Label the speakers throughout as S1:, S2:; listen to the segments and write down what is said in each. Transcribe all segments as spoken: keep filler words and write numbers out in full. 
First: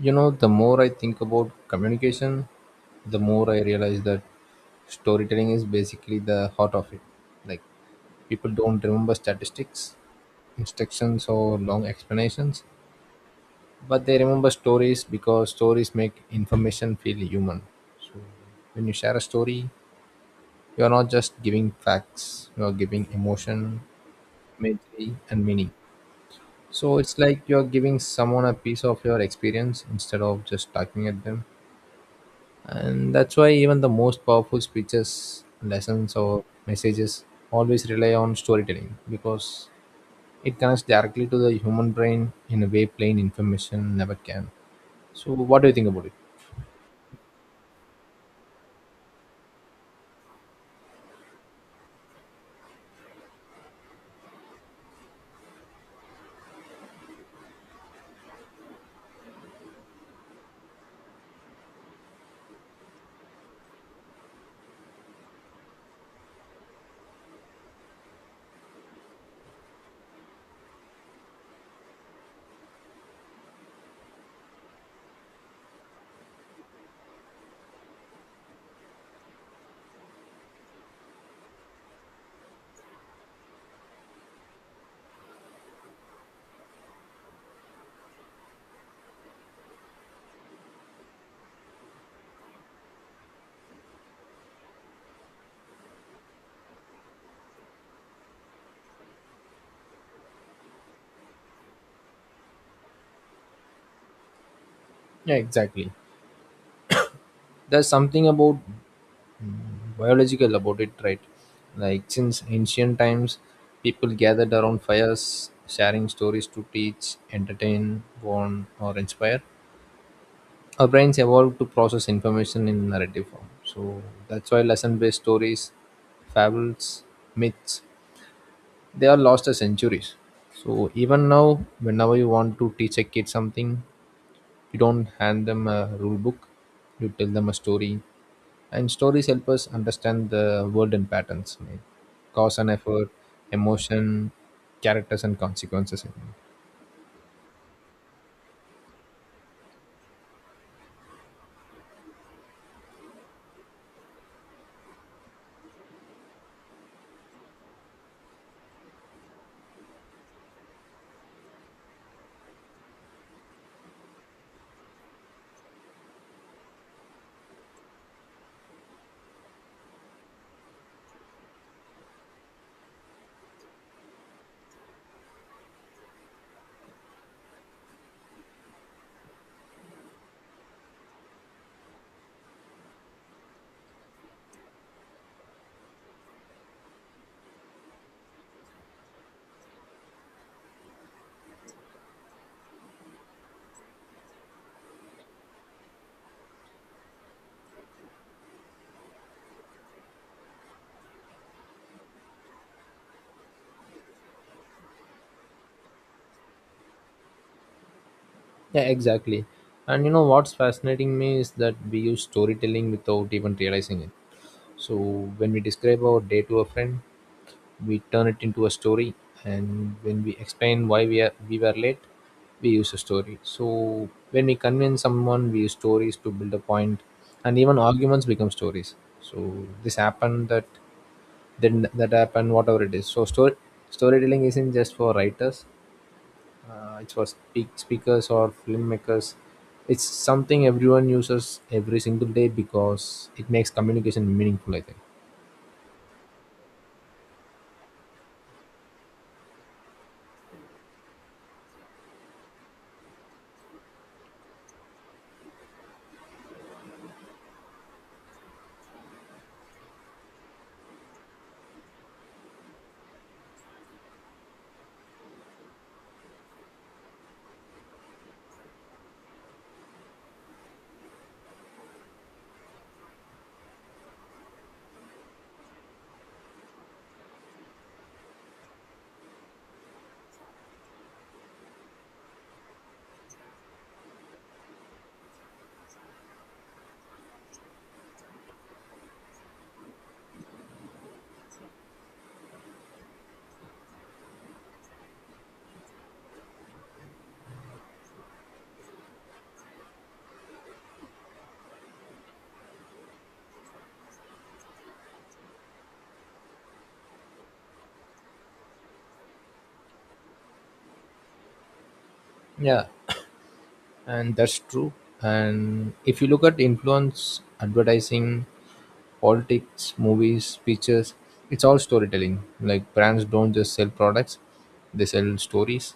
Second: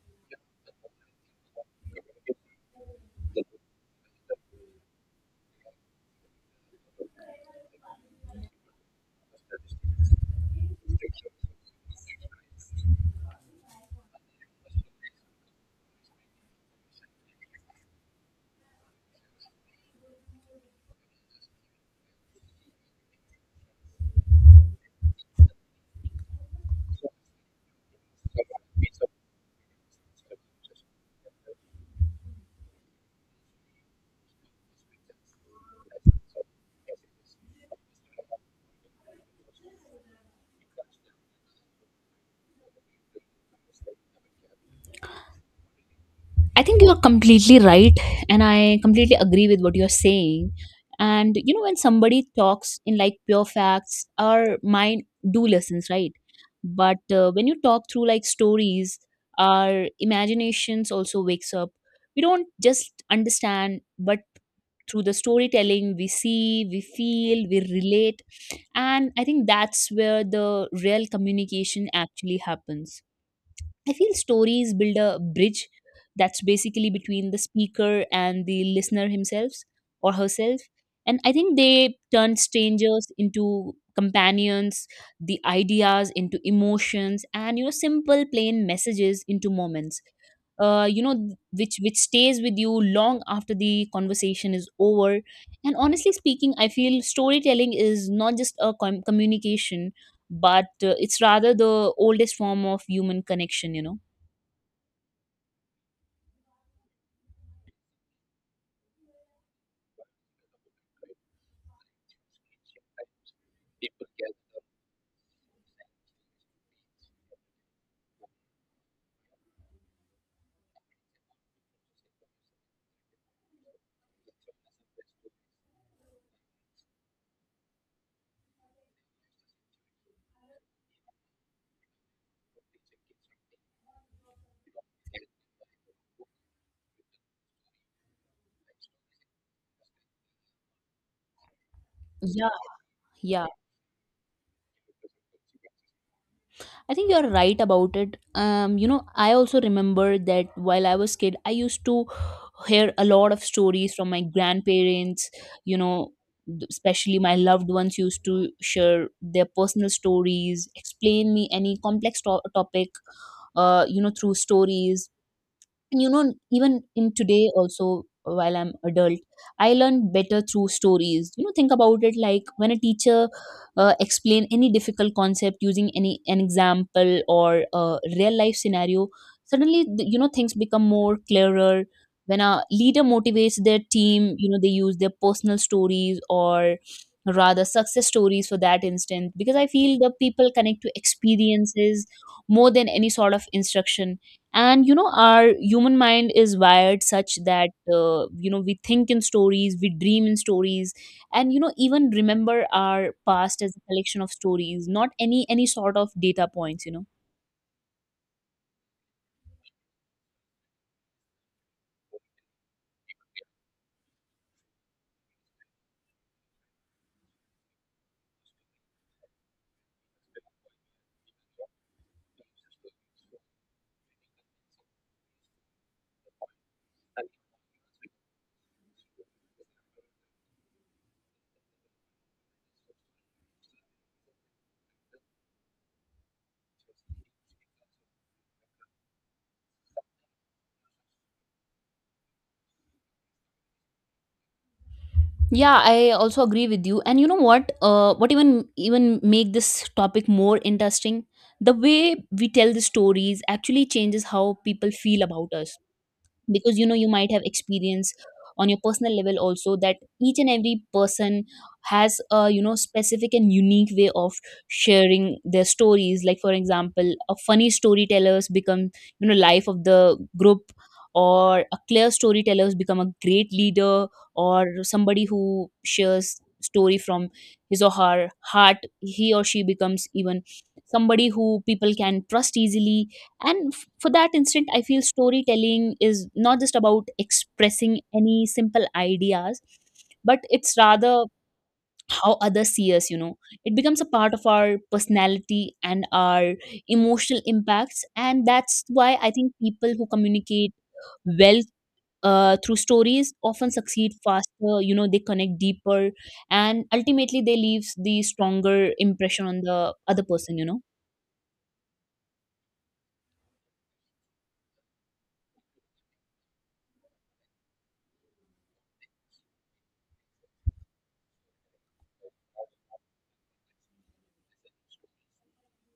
S1: You know, the more I think about communication, the more I realize that storytelling is basically the heart of it. Like, people don't remember statistics, instructions, or long explanations, but they remember stories because stories make information feel human. So, when you share a story, you are not just giving facts, you are giving emotion, imagery, and meaning. So, it's like you are giving someone a piece of your experience instead of just talking at them. And that's why even the most powerful speeches, lessons, or messages always rely on storytelling, because it connects directly to the human brain in a way plain information never can. So what do you think about it?
S2: I think you're completely right, and I completely agree with what you're saying. And you know, when somebody talks in like pure facts, our mind do listens, right? But uh, when you talk through like stories, our imaginations also wakes up. We don't just understand, but through the storytelling, we see, we feel, we relate, and I think that's where the real communication actually happens. I feel stories build a bridge that's basically between the speaker and the listener himself or herself. And I think they turn strangers into companions, the ideas into emotions, and you know, simple plain messages into moments. Uh, you know, th- which which stays with you long after the conversation is over. And honestly speaking, I feel storytelling is not just a com- communication but uh, it's rather the oldest form of human connection, you know.
S1: Yeah, exactly. There's something about, mm, biological about it, right? Like since ancient times, people gathered around fires sharing stories to teach, entertain, warn, or inspire. Our brains evolved to process information in narrative form. So that's why lesson based stories, fables, myths, they are lost as centuries. So even now, whenever you want to teach a kid something, you don't hand them a rule book, you tell them a story. And stories help us understand the world and patterns, right?
S2: Yeah,
S1: Cause and effort,
S2: yeah,
S1: emotion, characters, and consequences, I think.
S2: I think you're right about it. Um you know, I also remember that while I was kid, I used to hear a lot of stories from my grandparents, you know. Th- especially my loved ones used to share their personal stories, explain me any complex to- topic, uh, you know, through stories. And you know, even in today also, while I'm adult, I learn better through stories, you know. Think about it: like when a teacher uh, explain any difficult concept using any an example or a real life scenario, suddenly th- you know, things become more clearer. When a leader motivates their team, you know, they use their personal stories or rather success stories for that instance, because I feel the people connect to experiences more than any sort of instruction. And you know, our human mind is wired such that uh, you know, we think in stories, we dream in stories, and you know, even remember our past as a collection of stories, not any, any sort of data points, you know.
S1: Yeah, exactly. And you know what's fascinating me is that we use storytelling without even realizing it. So when we describe our day to a friend, we turn it into a story, and when we explain why we are we were late, we use a story. So when we convince someone, we use stories to build a point, and even arguments become stories. So this happened, that then that happened, whatever it is. So story storytelling isn't just for writers; uh, it's for speak, speakers or filmmakers. It's something everyone uses every single day because it makes communication meaningful, I think.
S2: Yeah, I also agree with you. And you know what, uh, what even even make this topic more interesting, the way we tell the stories actually changes how people feel about us. Because you know, you might have experience on your personal level also, that each and every person has a, you know, specific and unique way of sharing their stories. Like for example, a funny storytellers become, you know, life of the group, or a clear storytellers become a great leader, or somebody who shares story from his or her heart, he or she becomes even somebody who people can trust easily. And for that instant, I feel storytelling is not just about expressing any simple ideas, but it's rather how others see us, you know. It becomes a part of our personality and our emotional impacts, and that's why I think people who communicate well, uh, through stories often succeed faster, you know. They connect deeper, and ultimately they leave the stronger impression on the other person, you know.
S1: Yeah, and that's true. And if you look at influence, advertising, politics, movies, speeches, it's all storytelling. Like brands don't just sell products, they sell stories.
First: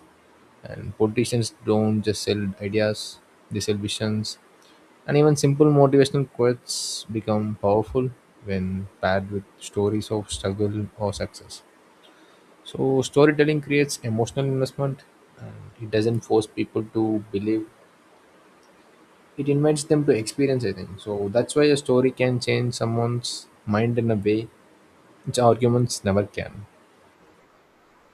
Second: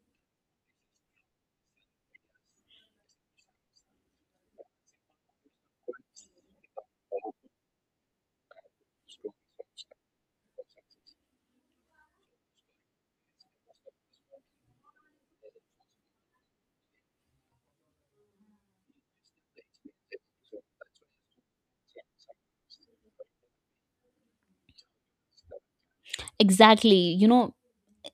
S1: And politicians don't just sell ideas, they sell visions. And even simple motivational quotes become powerful when paired with stories of struggle or success. So storytelling creates emotional investment, and it doesn't force people to believe. It invites them to experience, I think. So that's why a story can change someone's mind in a way which arguments never can.
S2: Exactly, you know,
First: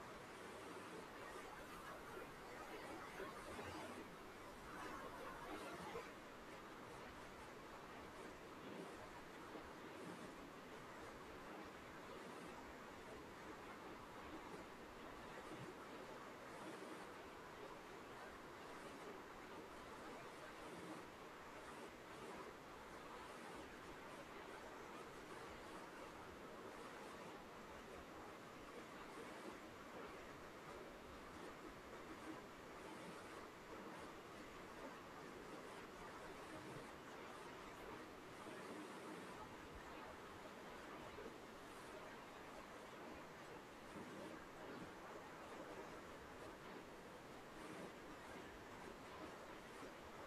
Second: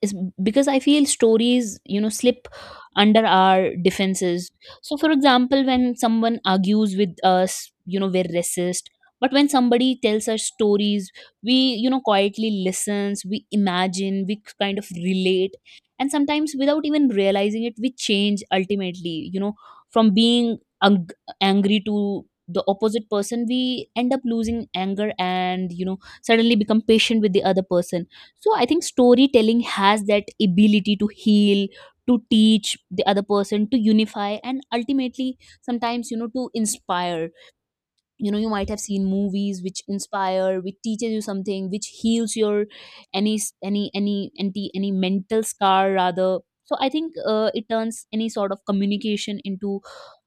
S2: is because I feel stories, you know, slip under our defenses. So for example, when someone argues with us, you know, we're racist. But when somebody tells us stories, we, you know, quietly listens, we imagine, we kind of relate. And sometimes without even realizing it, we change ultimately, you know, from being ang- angry to the opposite person, we end up losing anger, and you know, suddenly become patient with the other person. So I think storytelling has that ability to heal, to teach the other person, to unify, and ultimately sometimes, you know, to inspire. You know, you might have seen movies which inspire, which teaches you something, which heals your any s- any any any, any mental scar rather. So I think uh, it turns any sort of communication into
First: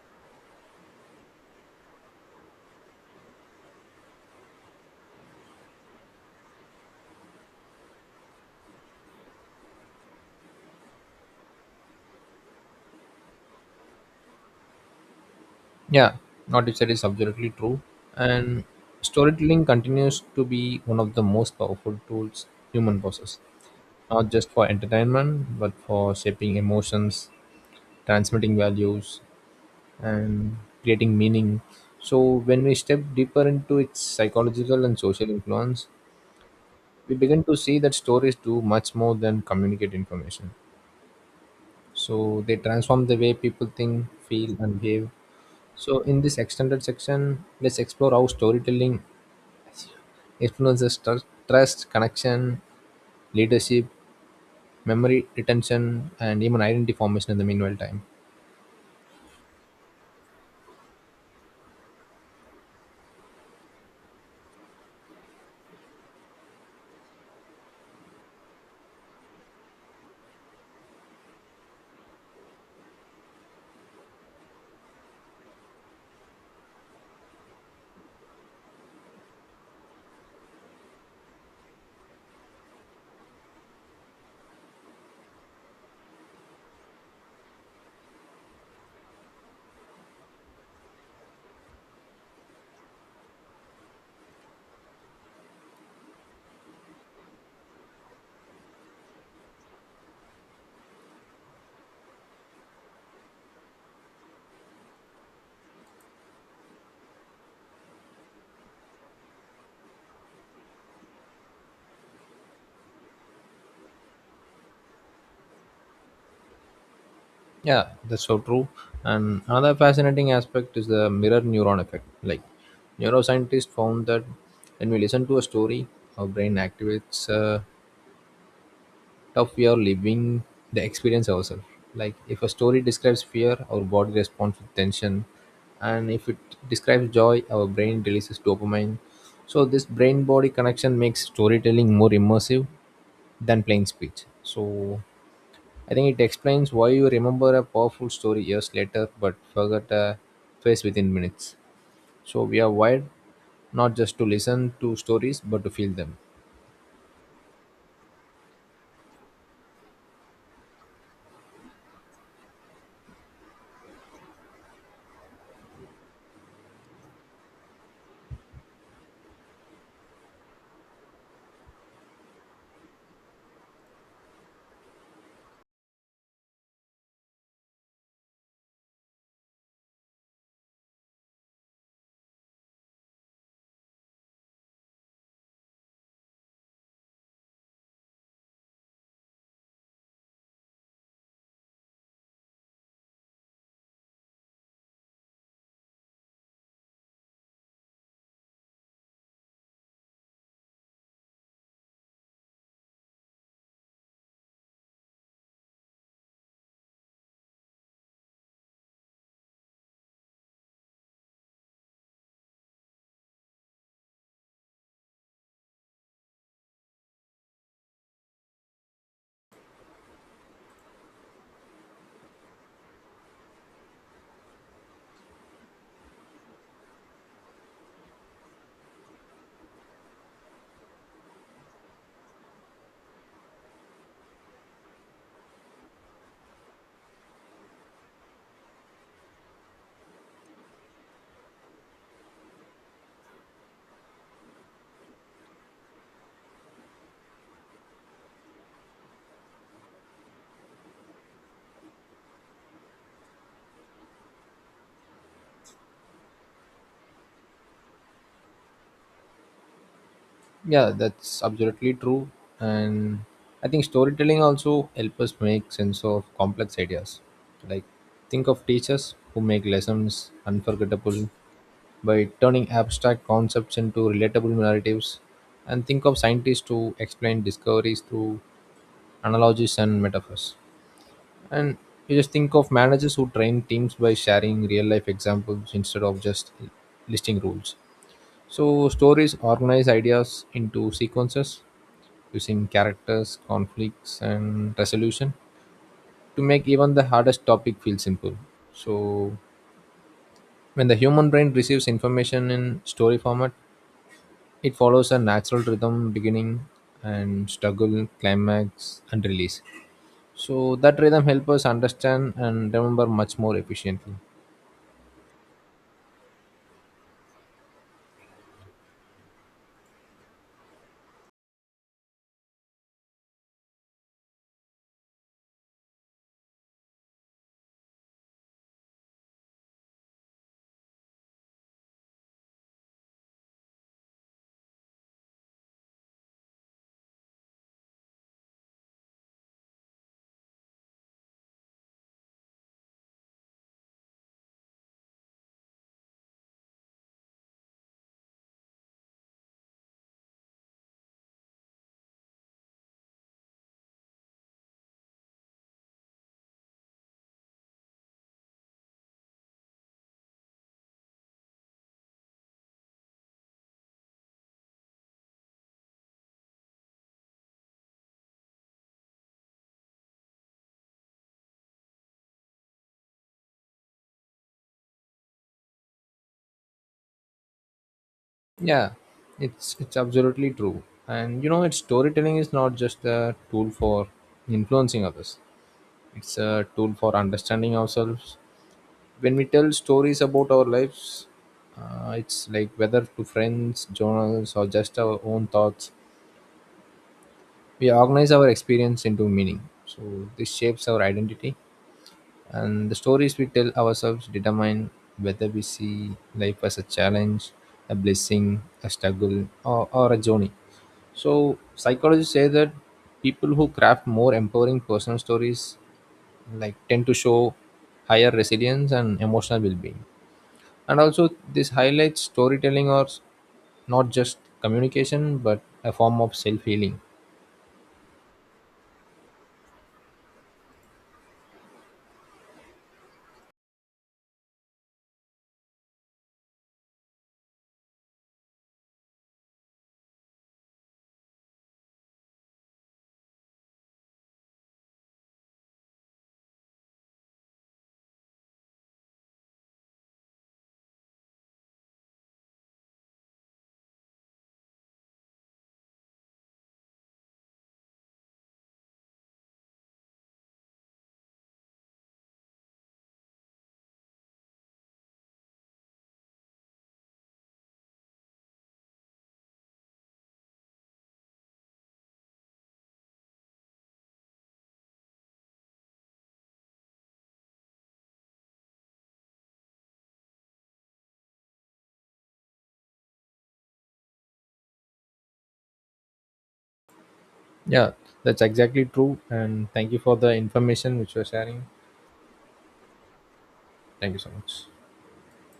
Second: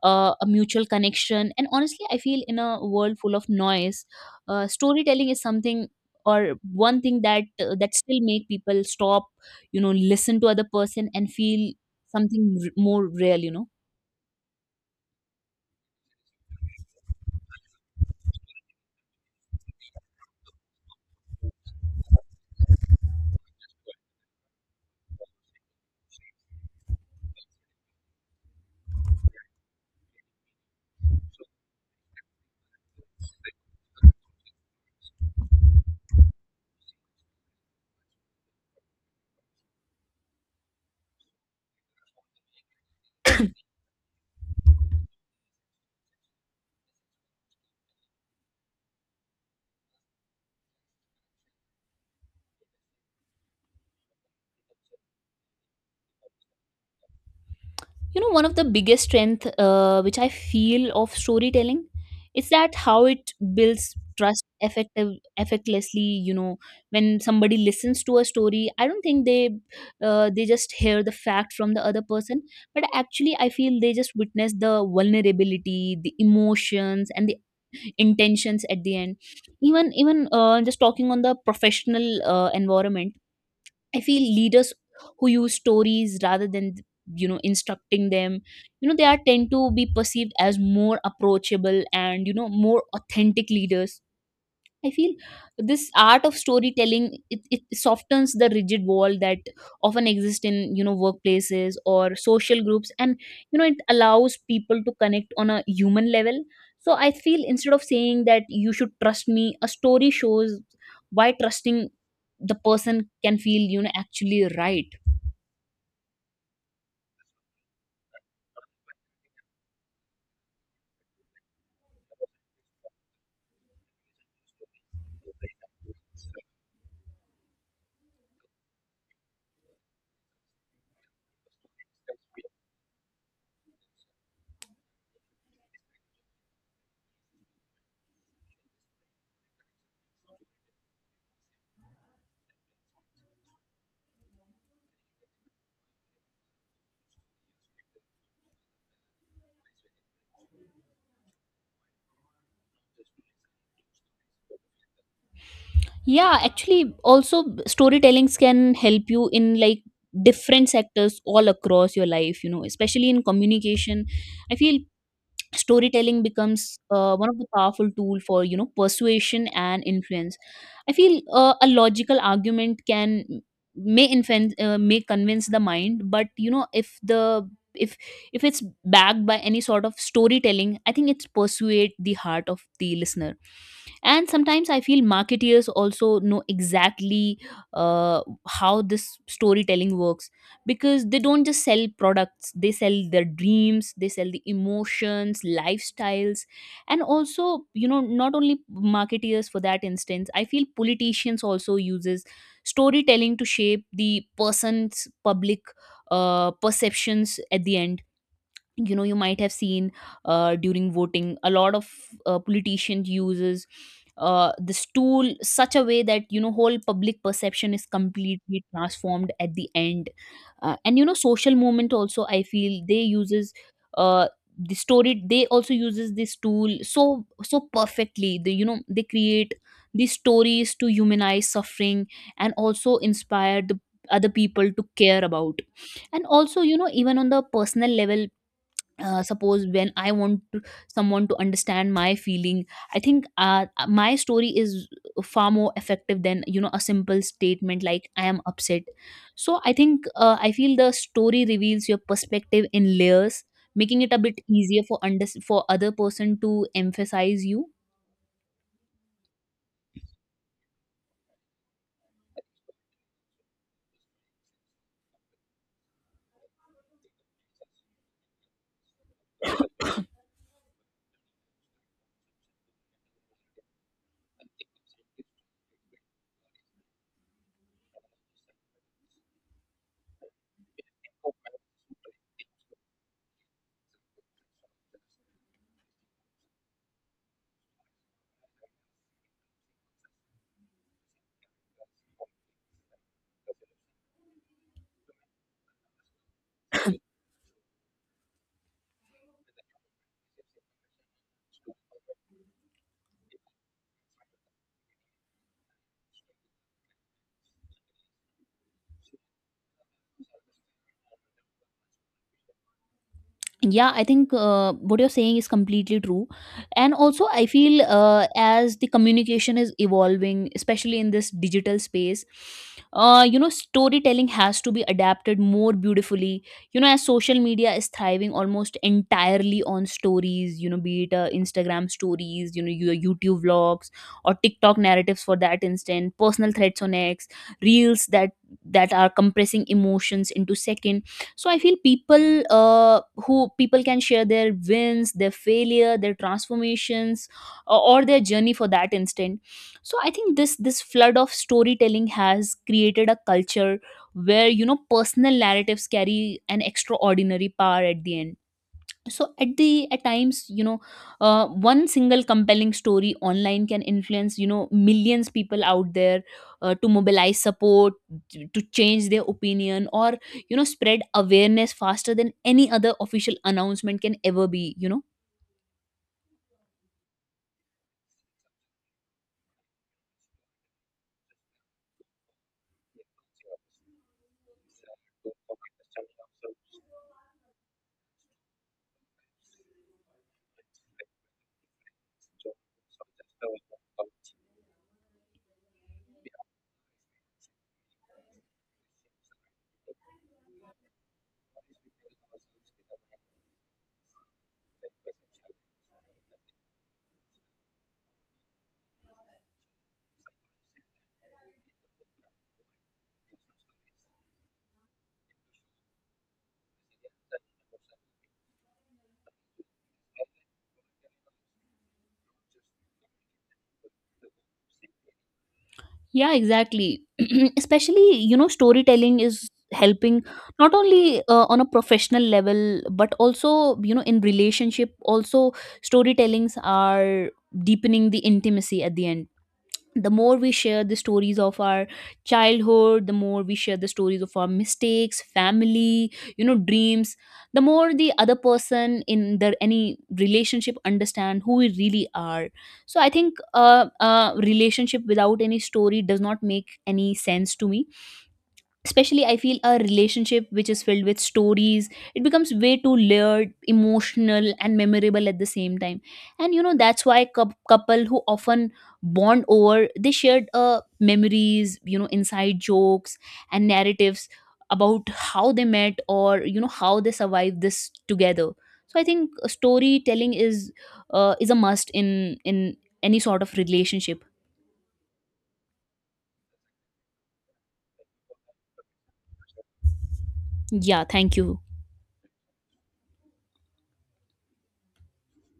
S2: uh, a mutual connection. And honestly, I feel in a world full of noise, uh, storytelling is something or one thing that uh, that still make people stop, you know, listen to other person and feel something r- more real, you know.
S1: Yeah, what you said is absolutely true. And storytelling continues to be one of the most powerful tools human possess, not just for entertainment, but for shaping emotions, transmitting values, and creating meaning. So, when we step deeper into its psychological and social influence, we begin to see that stories do much more than communicate information. So they transform the way people think, feel, and behave. So in this extended section, let's explore how storytelling influences tru- trust, connection, leadership, memory retention, and even identity formation in the meanwhile time.
S2: You know, one of the biggest strength, uh, which I feel of storytelling is that how it builds trust effective effectlessly, you know. When somebody listens to a story, I don't think they uh, they just hear the fact from the other person, but actually I feel they just witness the vulnerability, the emotions, and the intentions at the end. Even even uh, just talking on the professional uh, environment, I feel leaders who use stories rather than, you know, instructing them, you know, they are tend to be perceived as more approachable and, you know, more authentic leaders, I feel. This art of storytelling, it, it softens the rigid wall that often exist in, you know, workplaces or social groups. And you know, it allows people to connect on a human level. So I feel instead of saying that you should trust me, a story shows why trusting the person can feel, you know, actually right.
S1: Yeah, that's so true. And another fascinating aspect is the mirror neuron effect. Like neuroscientists found that when we listen to a story, our brain activates, uh, of we are living the experience ourselves. Like if a story describes fear, our body responds with tension, and if it describes joy, our brain releases dopamine. So this brain-body connection makes storytelling more immersive than plain speech. So I think it explains why you remember a powerful story years later but forget a face within minutes. So we are wired not just to listen to stories but to feel them.
S2: Yeah, actually also b- storytellings can help you in like different sectors all across your life, you know, especially in communication. I feel storytelling becomes uh, one of the powerful tool for, you know, persuasion and influence. I feel uh, a logical argument can may influence, uh, may convince the mind, but you know, if the if if it's backed by any sort of storytelling, I think it's persuade the heart of the listener. And sometimes I feel marketeers also know exactly uh, how this storytelling works, because they don't just sell products, they sell their dreams, they sell the emotions, lifestyles. And also, you know, not only marketeers, for that instance I feel politicians also uses storytelling to shape the person's public uh, perceptions at the end. You know, you might have seen, uh, during voting, a lot of uh, politician uses uh, this tool such a way that, you know, whole public perception is completely transformed at the end. Uh, and you know, social movement also, I feel they uses, uh, the story, they also uses this tool so so perfectly. They, you know, they create these stories to humanize suffering, and also inspire the other people to care about. And also, you know, even on the personal level, uh, suppose when I want to someone to understand my feeling, I think uh, my story is far more effective than, you know, a simple statement like I am upset. So I think uh, I feel the story reveals your perspective in layers, making it a bit easier for under for other person to emphasize you.
S1: Yeah, that's absolutely true. And I think storytelling also help us make sense of complex ideas. Like think of teachers who make lessons unforgettable by turning abstract concepts into relatable narratives, and think of scientists who explain discoveries through analogies and metaphors, and you just think of managers who train teams by sharing real life examples instead of just listing rules. So stories organize ideas into sequences using characters, conflicts, and resolution to make even the hardest topic feel simple. So, when the human brain receives information in story format, it follows a natural rhythm, beginning and struggle, climax, and release. So, that rhythm helps us understand and remember much more
S2: Yeah, I
S1: efficiently.
S2: think uh, what you're saying is completely true. And also I feel uh, as the communication is evolving, especially in this digital space, uh, you know, storytelling has to be adapted more beautifully, you know. As social media is thriving almost entirely on stories, you know, be it uh, Instagram stories, you know, your YouTube vlogs, or TikTok narratives for that instant, personal threads on X, reels that that are compressing emotions into second. So I feel people uh, who, people can share their wins, their failure, their transformations, or, or their journey for that instant. So I think this this flood of storytelling has created a culture where, you know, personal narratives carry an extraordinary power at the end. So at the at times, you know, uh, one single compelling story online can influence, you know, millions people out there, uh, to mobilize support, t- to change their opinion, or you know, spread awareness faster than any other official announcement can ever be, you know.
S1: Yeah, it's it's absolutely true. And you know, it's storytelling is not just a tool for influencing others. It's a tool for understanding ourselves when we tell stories about our lives, uh, it's like whether to friends, journals, or just our own thoughts, we organize our experience into meaning. So this shapes our identity, and the stories we tell ourselves determine whether we see life as a challenge, a blessing, a struggle, or, or a journey. So psychologists say that people who craft more empowering personal stories like tend to show higher resilience and emotional well-being. And also, this highlights storytelling or s- not just communication, but a form
S2: Yeah,
S1: of self healing.
S2: exactly. Especially, you know, storytelling is helping not only, uh, on a professional level, but also, you know, in relationship also, storytellings are deepening the intimacy at the end. The more we share the stories of our childhood, the more we share the stories of our mistakes, family, you know, dreams, the more the other person in their any relationship understand who we really are. So I think uh, uh, relationship without any story does not make any sense to me. Especially I feel a relationship which is filled with stories, it becomes way too layered, emotional, and memorable at the same time. And you know, that's why cou- couple who often bond over they shared, uh, memories, you know, inside jokes and narratives about how they met, or you know, how they survived this together. So I think uh, storytelling is uh, is a must in in any sort of relationship.
S1: Yeah, that's exactly true. And thank you for the information
S2: Yeah,
S1: which you're
S2: thank you.
S1: sharing. Thank you so much.